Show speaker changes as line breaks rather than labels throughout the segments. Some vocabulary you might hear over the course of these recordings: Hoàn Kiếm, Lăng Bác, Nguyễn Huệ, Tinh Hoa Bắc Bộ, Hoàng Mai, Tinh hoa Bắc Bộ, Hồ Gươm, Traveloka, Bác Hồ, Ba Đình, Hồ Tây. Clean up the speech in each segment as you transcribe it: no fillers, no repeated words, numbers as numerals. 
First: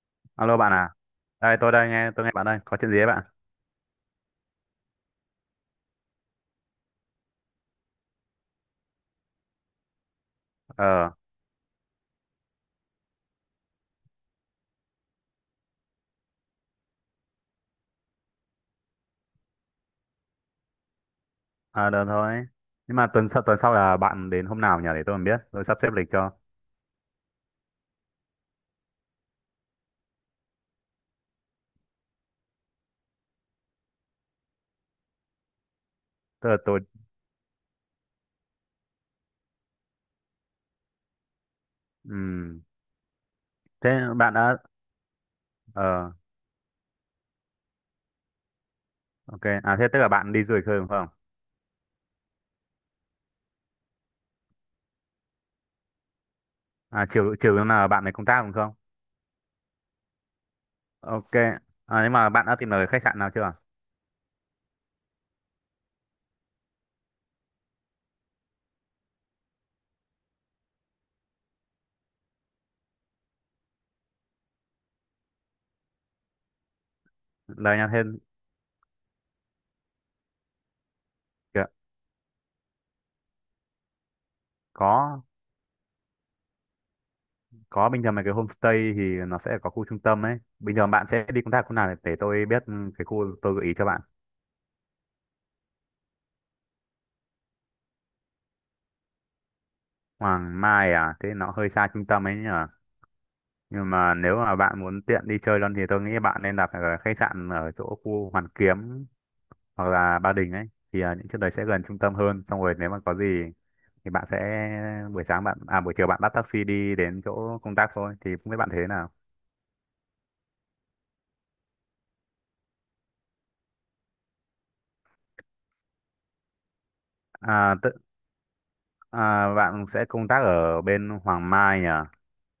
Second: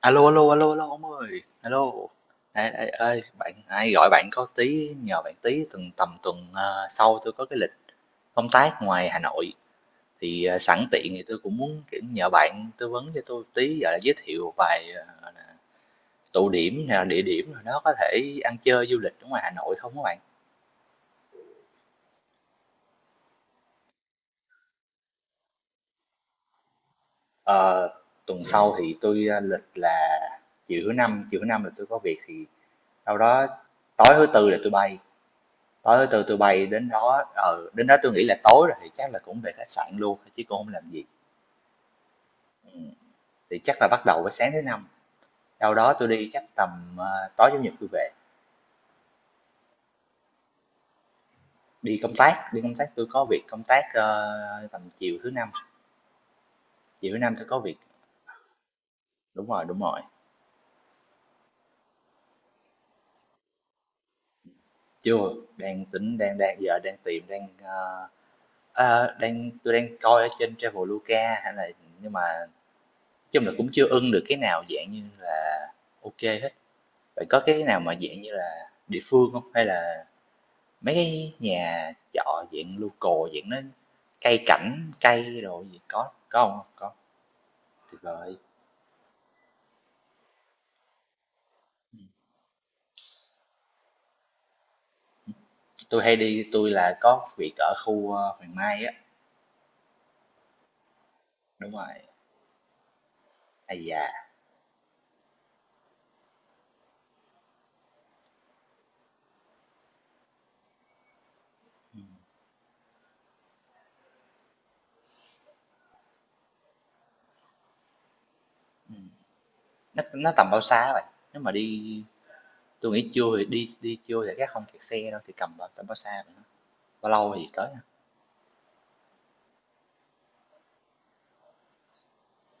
Alo, alo,
Alo
alo,
bạn
alo,
à,
ông ơi,
đây
alo.
tôi nghe bạn đây,
Ê,
có
ê,
chuyện gì ấy
ê,
bạn?
bạn ai gọi bạn có tí nhờ bạn tí tuần tầm tuần sau tôi có cái lịch công tác ngoài Hà Nội thì sẵn tiện
Ờ,
thì tôi cũng muốn kiểu nhờ bạn tư vấn cho tôi tí gọi là giới thiệu vài tụ điểm hay là địa điểm nào đó có thể ăn chơi du lịch ở ngoài Hà Nội không các bạn?
à, được thôi. Nhưng mà tuần sau là bạn đến hôm nào nhỉ để tôi còn biết, tôi sắp xếp lịch cho.
Ờ, tuần sau thì tôi lịch là chiều thứ năm là tôi có việc thì đâu đó tối thứ tư là tôi bay. Tối từ từ
Tức là
bay
tôi,
đến đó, ừ, đến đó tôi nghĩ là tối rồi thì chắc là cũng về khách sạn luôn, chứ cũng không làm gì.
ừm,
Ừm, thì chắc là
thế
bắt đầu với
bạn
sáng
đã,
thứ Năm, sau đó tôi
ờ,
đi chắc tầm, tối Chủ nhật tôi về.
ok, à thế tức là bạn đi du lịch thôi đúng không?
Đi công tác, đi công tác, tôi có việc công tác, tầm
À
chiều thứ Năm
chiều
tôi có
chiều
việc.
là bạn này công tác đúng không?
Đúng rồi, đúng rồi.
Ok, à, nhưng mà bạn đã tìm được khách sạn nào chưa?
Chưa, đang tính đang đang giờ đang tìm, đang, ơ, ơ, đang, tôi đang coi ở trên Traveloka hay là, nhưng mà nói chung là cũng chưa ưng được cái nào dạng như là ok hết. Vậy có cái
Đây
nào
nha
mà
thêm
dạng như là địa phương không? Hay là mấy cái
kìa,
nhà trọ dạng local, dạng nó cây cảnh,
có
cây đồ gì có không? Có,
có
tuyệt
bình thường mấy cái
vời.
homestay thì nó sẽ có khu trung tâm ấy. Bình thường bạn sẽ đi công tác khu nào
Ừm,
để tôi biết ừ, cái khu tôi gợi ý cho bạn.
tui hay đi tôi là có việc ở khu, Hoàng Mai á,
Hoàng Mai à, thế nó hơi
đúng rồi.
xa trung tâm ấy nhỉ?
Ây
Nhưng
da,
mà nếu mà bạn muốn tiện đi chơi luôn thì tôi nghĩ bạn nên đặt ở khách sạn ở chỗ khu Hoàn Kiếm hoặc là Ba Đình ấy, thì à, những chỗ đấy sẽ gần trung
ừm,
tâm hơn xong rồi nếu mà có gì thì bạn sẽ buổi sáng bạn à buổi chiều bạn bắt taxi đi đến chỗ công tác thôi, thì không biết bạn thế
ừm,
nào.
nó tầm bao xa vậy? Nếu mà đi, tôi nghĩ trưa thì đi đi trưa thì chắc không kẹt xe đâu, thì tầm bao xa vậy ha? Bao lâu thì tới
À,
ha?
tự, à bạn sẽ công tác ở bên Hoàng Mai à,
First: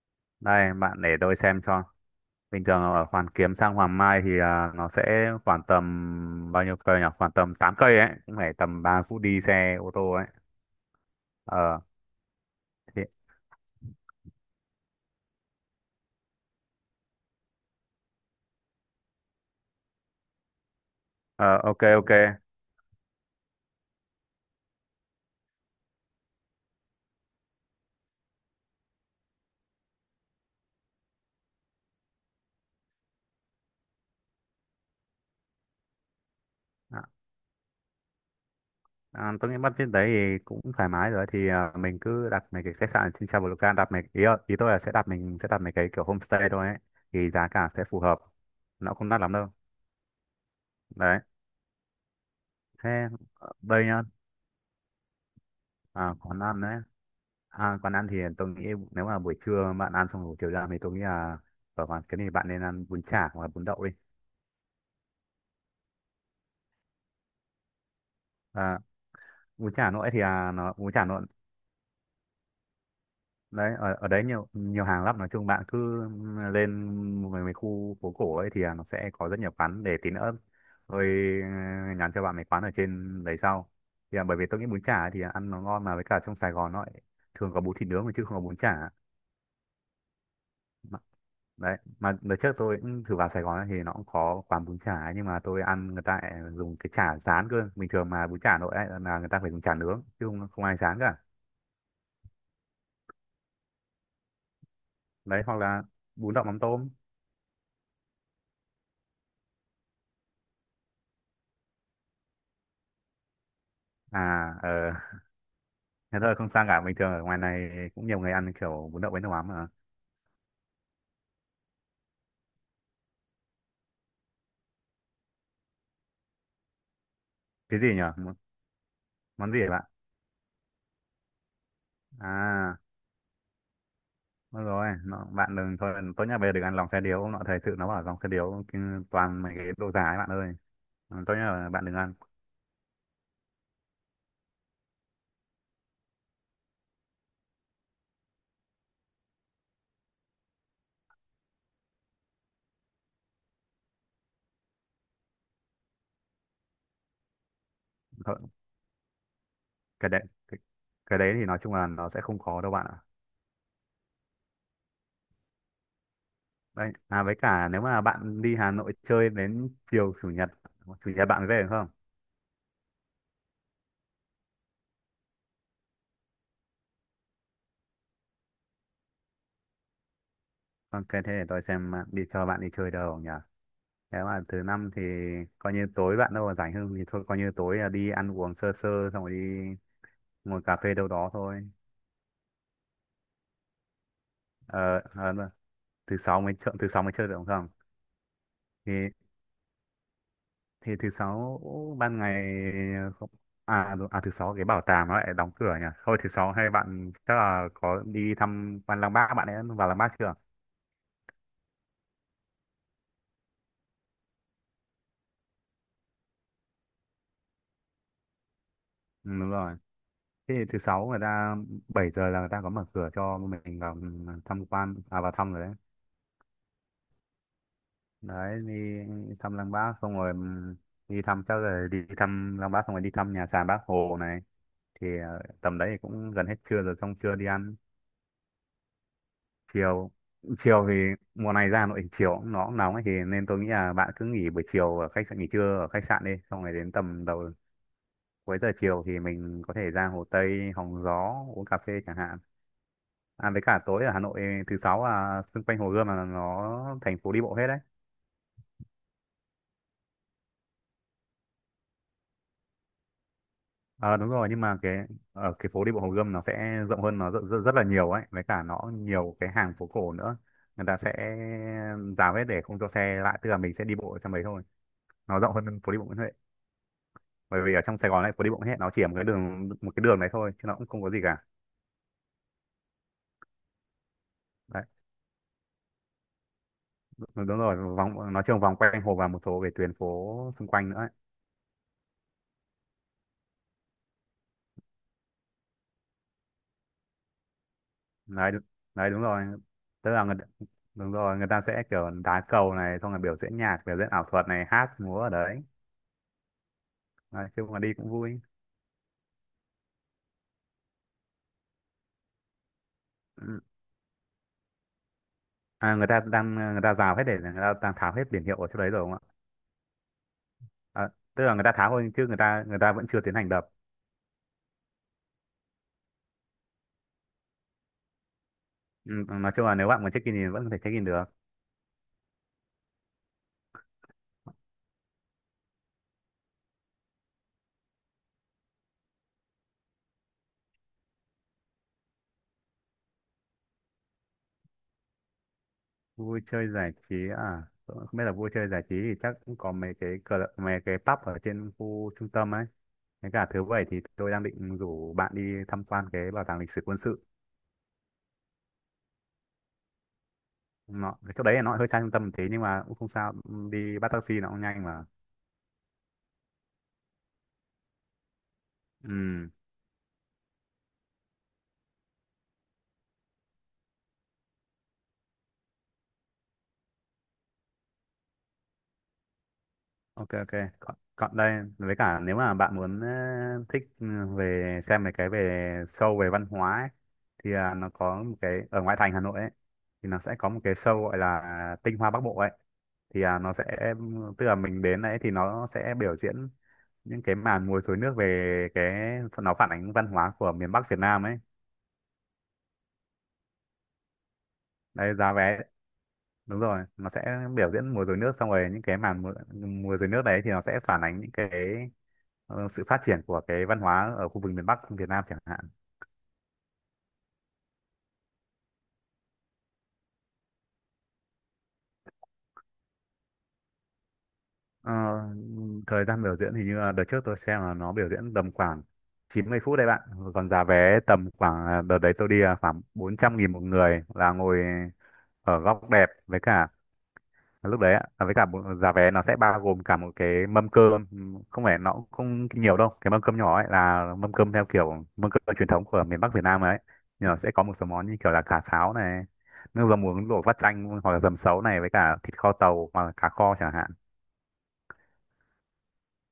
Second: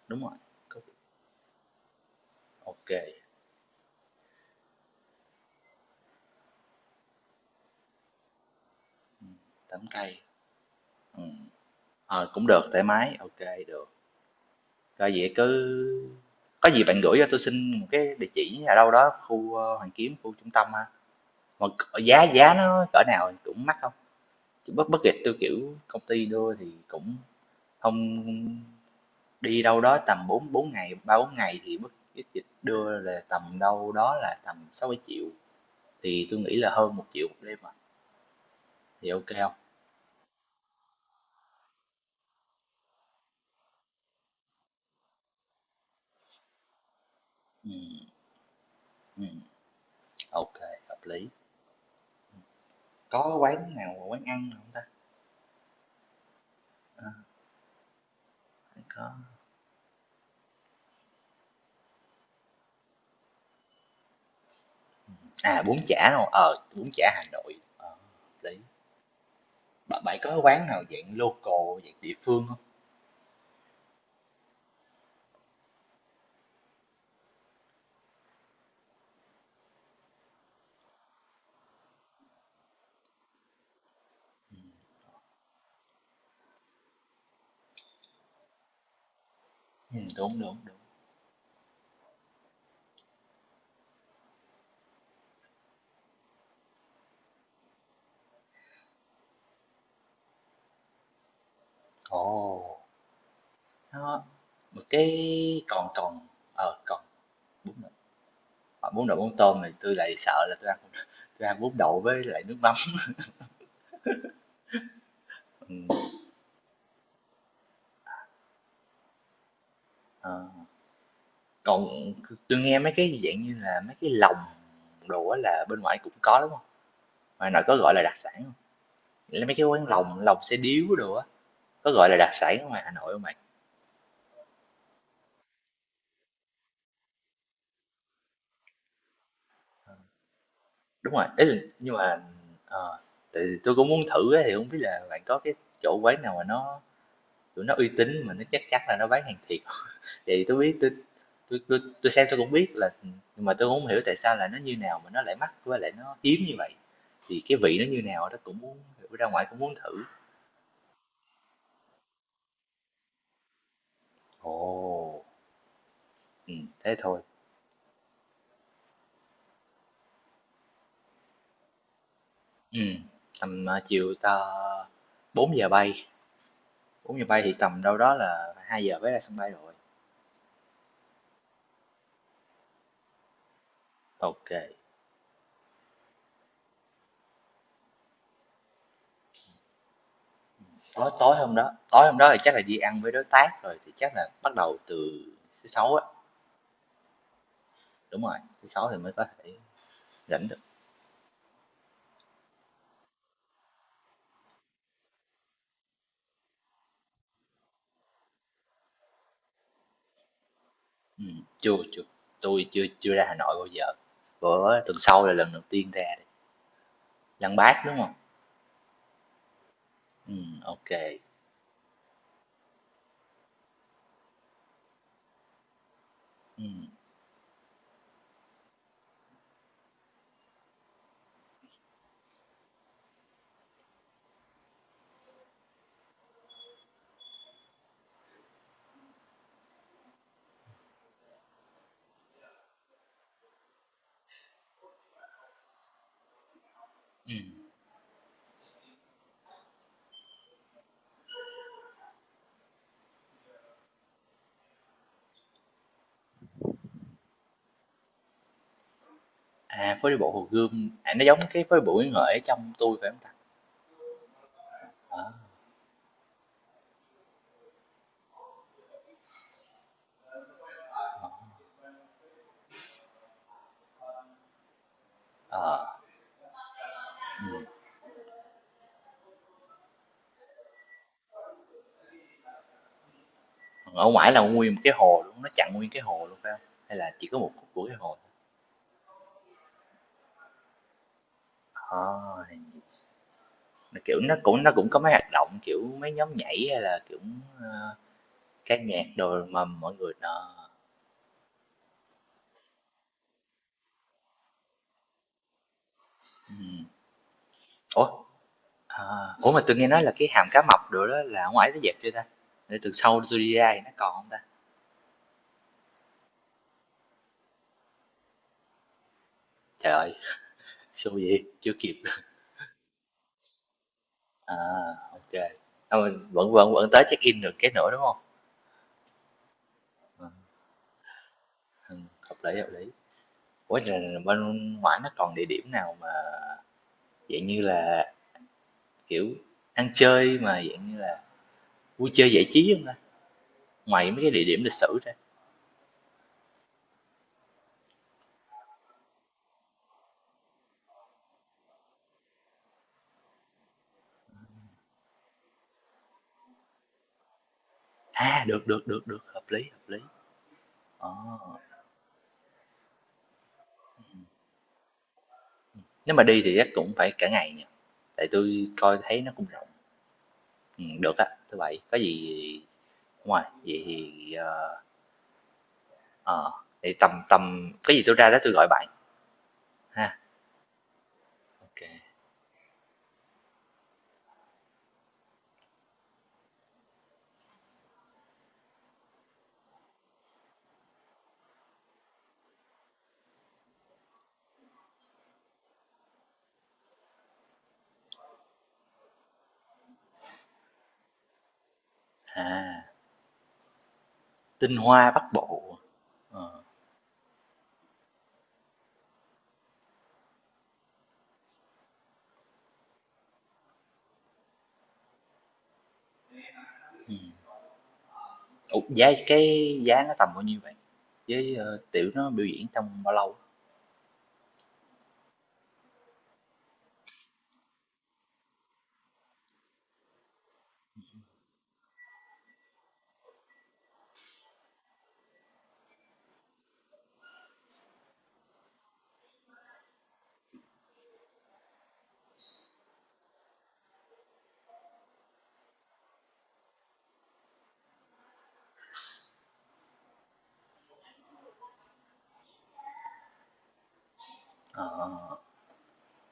Đúng rồi,
đây
có.
bạn để tôi xem cho. Bình
Ô
thường
kê,
ở Hoàn Kiếm sang Hoàng Mai thì à, nó sẽ khoảng tầm bao nhiêu cây nhỉ, khoảng tầm 8 cây ấy, cũng phải tầm 3 phút
ừm,
đi xe
tắm
ô tô
cây,
ấy.
ừm,
Ờ
ờ, cũng được, thoải
thì
mái, ok, được. Rồi vậy cứ có gì bạn gửi cho tôi xin một cái địa chỉ ở đâu đó khu, Hoàn Kiếm, khu trung tâm ha.
Ờ,
Mà
ok ok.
giá giá nó cỡ nào, cũng mắc không hông? Bất bất budget tôi kiểu công ty đưa thì cũng không, đi đâu đó tầm bốn bốn ngày, ba bốn ngày thì bất budget đưa là tầm đâu đó là tầm sáu 000 triệu thì tôi nghĩ là hơn
à,
một triệu 000 đêm à, thì ok không
tôi
hông?
nghĩ bắt budget đấy thì cũng thoải mái rồi thì à, mình cứ đặt mấy cái khách sạn ở trên Traveloka ý tôi là sẽ đặt mấy cái kiểu homestay thôi ấy, thì giá cả sẽ phù
Ừm,
hợp, nó không đắt lắm
ừm,
đâu.
hợp
Đấy,
lý.
thế
Có
ờ,
quán
đây
nào,
nhá,
quán ăn không ta?
à, quán ăn đấy,
Ờ,
à, quán ăn thì tôi nghĩ
hông
nếu
có.
mà buổi trưa bạn ăn xong buổi chiều ra thì tôi nghĩ là ở quán cái này bạn nên ăn bún chả hoặc là bún đậu đi.
À, bún chả, đúng. Ờ, bún chả Hà Nội, ờ, đấy.
À,
Bạn bạn có quán nào
bún chả Hà
dạng
nội
local, dạng địa phương không?
đấy, ở ở đấy nhiều nhiều hàng lắm, nói chung bạn cứ lên mấy khu phố cổ ấy thì à, nó sẽ có rất nhiều quán để tí nữa tôi ờ, nhắn cho bạn mấy quán ở trên đấy sau, thì à, bởi vì tôi nghĩ bún chả thì ăn nó ngon, mà với cả trong Sài Gòn nó lại thường có bún thịt nướng mà chứ không có bún chả.
Đúng, đúng, đúng.
Mà- đấy mà đợt trước tôi cũng thử vào Sài Gòn ấy, thì nó cũng có quán bún chả ấy, nhưng mà tôi ăn người ta lại dùng cái chả rán cơ, bình thường mà bún chả nội ấy, là người ta phải dùng chả nướng chứ không, không ai rán cả.
Ồ, nó một cái,
Đấy, hoặc là
còn còn,
bún đậu mắm
ờ,
tôm.
còn bún đậu, ờ, bún đậu mắm tôm thì tôi lại sợ là tôi ăn không- tôi ăn bún đậu với lại nước mắm.
à ờ
Ừm,
Thế thôi không sao cả, bình thường ở ngoài này cũng nhiều người ăn kiểu bún đậu với nước mắm mà.
ờ, còn tôi nghe mấy cái dạng như là mấy cái lòng đồ á là bên ngoài cũng có, đúng không? Ngoài Hà Nội có
Cái
gọi
gì
là
nhở
đặc sản
món
không? Nghĩa là
món
mấy
gì
cái
vậy bạn?
quán lòng, lòng xe điếu đồ á, có gọi là đặc sản ở
À,
ngoài Hà Nội không bạn?
đúng rồi nó, bạn đừng, thôi tốt nhất bây giờ đừng ăn lòng xe điếu, ông nọ thời sự nó bảo lòng xe điếu toàn mấy cái đồ giả ấy bạn ơi.
Đúng
Ừ,
rồi,
tốt nhất
ý là
là bạn
nhưng
đừng ăn.
mà, ờ, tại vì tôi cũng muốn thử á, thì không biết là bạn có cái chỗ quán nào mà nó tụi nó uy tín mà nó chắc chắn là nó bán hàng thiệt thì tôi biết tôi, tôi xem tôi cũng biết là nhưng mà tôi cũng không hiểu tại sao là nó như nào mà nó lại mắc với lại nó hiếm như vậy thì cái vị nó như nào đó
Thôi,
cũng muốn ra ngoài cũng muốn thử.
cái đấy cái, cái đấy thì nói chung là nó sẽ không khó đâu bạn ạ.
Ồ, ừ,
Đấy,
thế thôi.
à với cả nếu mà bạn đi Hà Nội chơi đến chiều chủ nhật, chủ nhật bạn về được không?
Ừ. Tầm chiều ta 4 giờ bay, 4 giờ bay thì tầm đâu đó là 2 giờ mới ra sân bay rồi.
Ok thế để tôi xem bạn đi, cho bạn đi chơi đâu nhỉ. Thế mà
Ok.
thứ năm thì coi như tối bạn đâu mà rảnh hơn thì thôi coi như tối là đi ăn uống sơ sơ xong rồi đi ngồi cà phê đâu
Tối
đó thôi.
tối hôm đó thì chắc là đi ăn với đối tác rồi, thì chắc là bắt đầu từ
Ờ, ờ, đúng rồi.
thứ Sáu á,
Thứ sáu mới chơi, thứ sáu mới chơi được không? Không?
đúng rồi, thứ Sáu thì
Thì
mới có thể rảnh được.
thì thứ sáu ban ngày không- thứ sáu cái bảo tàng nó lại đóng cửa nhỉ. Thôi thứ sáu hay bạn chắc là có đi thăm quan Lăng Bác, bạn ấy vào Lăng Bác chưa?
Chưa, chưa, tôi chưa chưa ra Hà Nội bao giờ, bữa tuần sau là lần đầu tiên ra đây. Lăng Bác, đúng không?
Ừ, đúng rồi. Thế thì thứ
Ok kê,
sáu người ta 7 giờ là người ta có mở cửa cho mình vào thăm quan à vào thăm rồi đấy.
ừm.
Đấy, đi thăm Lăng Bác xong rồi đi thăm Lăng Bác xong rồi đi thăm nhà sàn Bác Hồ này, thì ờ, tầm đấy thì cũng gần hết trưa rồi, xong trưa đi ăn, chiều chiều thì mùa này ra Hà Nội thì chiều cũng nó cũng nóng ấy thì nên tôi nghĩ là bạn cứ nghỉ buổi chiều ở khách sạn, nghỉ trưa ở khách sạn đi xong rồi đến tầm cuối giờ chiều thì mình có thể ra Hồ Tây hóng gió uống cà phê chẳng hạn. À với cả tối ở Hà Nội thứ sáu là xung quanh Hồ Gươm là nó thành phố đi bộ hết đấy.
À, phố đi bộ Hồ Gươm, à, nó giống cái phố đi bộ Nguyễn Huệ ở trong Tôi phải không ta?
Ờ đúng rồi, nhưng mà cái
Đó,
ở cái phố đi bộ Hồ Gươm nó sẽ rộng hơn, nó rất, rất, rất là nhiều ấy, với cả nó nhiều cái hàng phố cổ nữa, người ta sẽ rào hết để không cho xe lại, tức là mình sẽ đi bộ ở trong đấy thôi, nó rộng hơn phố
ờ,
đi bộ Nguyễn Huệ. Bởi
ừm,
vì ở trong Sài Gòn này phố đi bộ Nguyễn Huệ nó chỉ ở một cái đường, đấy thôi chứ nó cũng không có gì cả.
còn ở ngoài là nguyên một
Đấy
cái hồ luôn, nó chặn nguyên cái hồ luôn phải không? Hay là chỉ
đúng
có một
đúng
khúc
rồi
của cái hồ?
vòng nó trường vòng quanh hồ và một số cái tuyến phố xung quanh nữa ấy.
À! Kiểu, nó cũng có mấy hoạt động, kiểu, mấy nhóm nhảy hay là, kiểu, ơ,
Đấy đúng-
ca nhạc
đấy Đúng rồi,
đồ mà mọi
tức
người
là người,
nó,
đúng rồi người ta sẽ kiểu đá cầu này xong rồi biểu diễn nhạc, biểu diễn ảo thuật này, hát múa ở đấy.
ừm.
Đấy, chứ mà đi cũng
Ủa,
vui.
ờ, ủa mà tôi nghe nói là cái hàm cá mập đồ đó là ở ngoài nó dẹp chưa ta? Để từ sau tôi đi ra thì nó còn không ta?
À, người ta rào hết để người ta đang tháo hết biển hiệu ở chỗ đấy rồi đúng không
Trời ơi,
ạ? À,
xui vậy,
tức là người ta
chưa
tháo
kịp.
thôi chứ người ta vẫn chưa tiến hành đập.
À, ô kê. Ờ, vẫn vẫn vẫn tới check-in được cái nữa, đúng không?
Ừ, nói chung là nếu bạn muốn
Ờ,
check-in thì vẫn có thể check-in được.
hợp lý, hợp lý. Ủa, rồi bên ngoải nó còn địa điểm nào mà dạng như là, kiểu, ăn chơi mà dạng như là vui chơi giải trí không ta? Ngoài mấy cái địa điểm lịch sử ra.
Vui chơi giải trí à? Tôi không biết, là vui chơi giải trí thì chắc cũng có mấy cái cờ, mấy cái pub ở trên khu trung tâm ấy. Thế cả thứ bảy thì tôi đang định rủ bạn đi tham quan cái bảo tàng lịch sử quân sự.
À, được, hợp lý, hợp lý. Ờ,
Nó cái chỗ đấy là nó hơi xa trung tâm một tí nhưng mà cũng không sao. Ừ, đi bắt taxi nó cũng nhanh mà.
nếu mà đi thì chắc cũng phải cả ngày nhỉ? Tại tôi coi thấy nó cũng
Ừ.
rộng. Được á, thứ Bảy, có gì ngoài vậy thì, ờ, vậy tầm tầm cái gì tôi ra đó tôi gọi bạn ha.
Ok ok, còn, còn đây
OK.
với cả nếu mà bạn muốn ờ, thích ừ, về xem mấy cái về show về văn hóa ấy, thì à, nó có một cái ở ngoại thành Hà Nội ấy, thì nó sẽ có một cái show gọi là Tinh Hoa Bắc Bộ ấy, thì à, nó sẽ tức là mình đến đấy thì nó sẽ biểu diễn những cái màn múa rối nước, về cái nó phản ánh văn hóa của miền Bắc Việt Nam ấy.
À, tinh hoa
Đây
Bắc
giá vé,
Bộ,
đúng
ờ,
rồi nó sẽ biểu diễn múa rối nước xong rồi những cái múa rối nước đấy thì nó sẽ phản ánh những cái ờ, sự phát triển của cái văn hóa ở khu vực miền Bắc Việt Nam chẳng hạn.
ừm. Ủa, cái giá nó tầm bao nhiêu vậy? Với, tiểu nó biểu diễn trong bao lâu?
Ờ, thời gian biểu diễn thì như là đợt trước tôi xem là nó biểu diễn tầm khoảng 90 phút đấy bạn. Còn giá vé tầm khoảng à, đợt đấy tôi đi là khoảng 400.000 một người, là ngồi ở góc đẹp, với cả à, lúc đấy ạ à, với cả một giá vé nó sẽ bao gồm cả một cái mâm cơm. Ừ, không phải nó cũng không nhiều đâu, cái mâm cơm nhỏ ấy là mâm cơm theo kiểu mâm cơm truyền thống của miền Bắc Việt Nam ấy, nhưng mà sẽ có một số món như kiểu là cà pháo này, nước dầm muối luộc vắt chanh, hoặc là dầm sấu này, với cả thịt kho tàu hoặc là cá kho chẳng hạn.
Ờ.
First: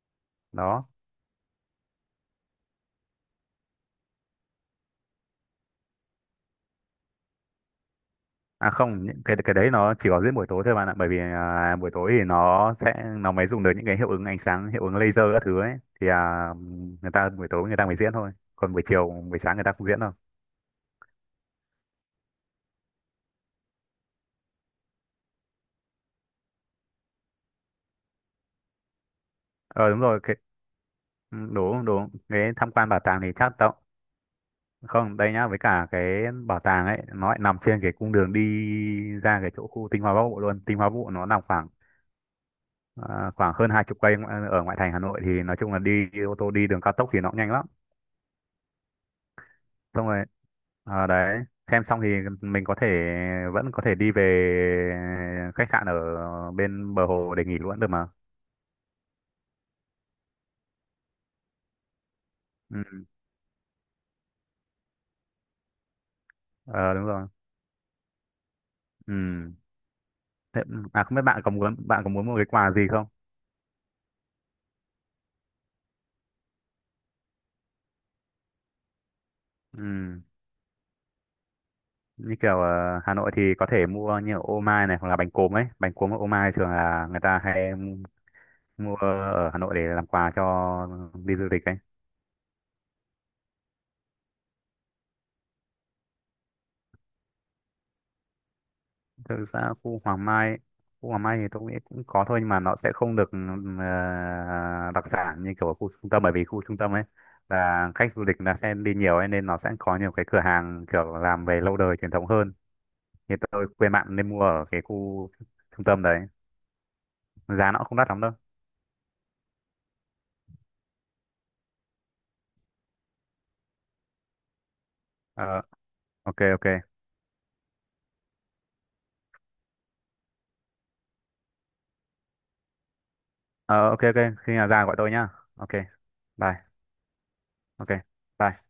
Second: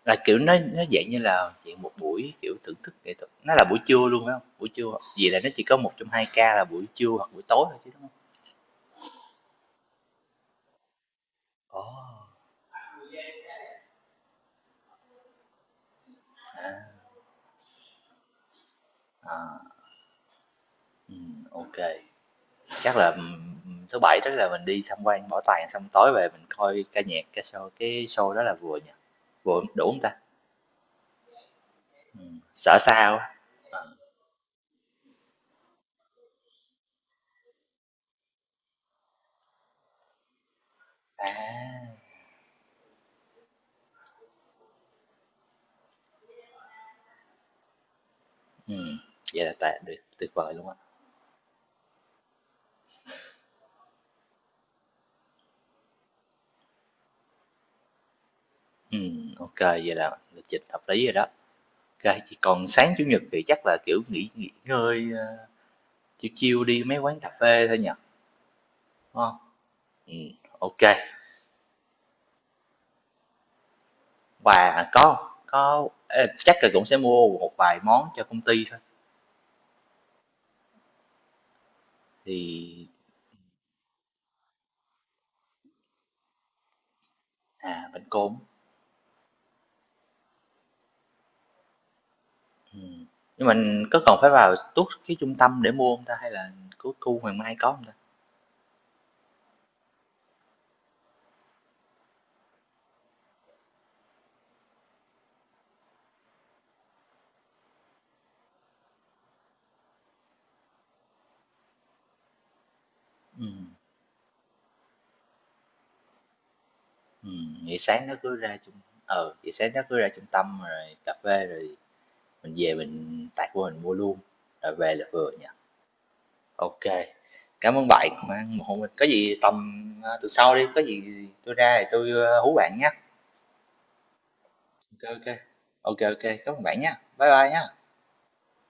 Là, kiểu, nó
Đó,
dạng như là dạng một buổi, kiểu, thưởng thức nghệ thuật, nó là buổi trưa luôn phải không? Buổi trưa hoặc là nó chỉ có một trong 2 ca là buổi trưa hoặc buổi tối thôi chứ, đúng hông?
à không, những cái đấy nó chỉ có diễn buổi tối thôi bạn ạ, bởi vì à,
Ồ,
buổi tối thì nó mới dùng được những cái hiệu ứng ánh sáng, hiệu ứng laser các thứ ấy, thì à,
à,
người ta buổi tối người ta mới diễn thôi, còn buổi chiều buổi sáng
à,
người ta không diễn đâu.
ô. Chắc là, thứ Bảy tức là mình đi tham quan bảo tàng xong tối về mình coi ca nhạc, ca show, cái show đó là vừa nhỉ? Vừa đủ
Ờ
hông
đúng
ta?
rồi cái ừ, đúng đúng cái tham
Sợ
quan bảo
sao
tàng thì
á?
chắc tao
Ờ,
không đây nhá, với cả cái bảo tàng ấy nó lại nằm trên cái cung đường đi ra cái chỗ khu Tinh Hoa Bắc Bộ luôn. Tinh Hoa Bắc Bộ nó nằm khoảng
à,
à, khoảng hơn 20 cây ở ngoại thành Hà Nội, thì nói chung là đi ô tô đi đường cao tốc thì nó cũng nhanh lắm.
ừm, vậy là tà tuyệt
Xong rồi
tuyệt vời luôn á.
à, đấy xem xong thì mình có thể vẫn có thể đi về khách sạn ở bên bờ hồ để nghỉ luôn được mà.
Ô vậy là lịch trình hợp lý rồi đó. Kê, chỉ còn sáng Chủ
Ừ.
nhật thì chắc là, kiểu, nghỉ nghỉ ngơi, ờ, Chill chiêu đi
Ờ,
mấy
đúng
quán
rồi.
cà phê thôi nhỉ, đúng hông?
Ừ.
Ừm,
Thế,
ô.
à không biết bạn có muốn một cái quà gì không?
Và có ê, chắc là cũng sẽ mua một vài món cho công ty thôi,
Ừ. Như kiểu
thì
ờ, Hà Nội thì có thể mua như ở ô mai này hoặc là bánh cốm ấy. Bánh cốm ở ô mai thường là người ta hay
à, bánh cốm,
mua ở Hà Nội để làm quà cho đi du lịch ấy.
ừm. Nhưng mình có cần phải vào tuốt cái trung tâm để mua không ta? Hay là cứ khu Hoàng Mai có không ta?
Thực ra khu Hoàng Mai thì tôi nghĩ cũng có thôi, nhưng mà nó sẽ không được đặc sản như kiểu ở khu trung tâm, bởi vì khu trung tâm ấy là khách du lịch là sẽ đi nhiều ấy, nên nó sẽ có nhiều cái cửa hàng kiểu làm về lâu đời truyền thống hơn. Thì tôi
Ừm,
khuyên bạn nên mua ở cái khu trung tâm đấy. Giá
vậy
nó cũng không
sáng
đắt
nó
lắm đâu.
cứ ra trung, ờ vậy sáng nó cứ ra trung tâm rồi cà phê rồi mình về mình tạt vô mình mua luôn, rồi về là vừa nhỉ?
Ờ, ok ok.
OK, cảm ơn bạn ủng hộ mình. Có gì tầm, tuần sau đi, có gì tôi ra thì tôi hú bạn nhé.
Ờ ok ok, khi nào ra gọi
OK,
tôi nhá.
OK.
Ok,
OK, OK, cảm ơn
bye.
bạn nhé. Bye bye nhé.
Ok. Bye.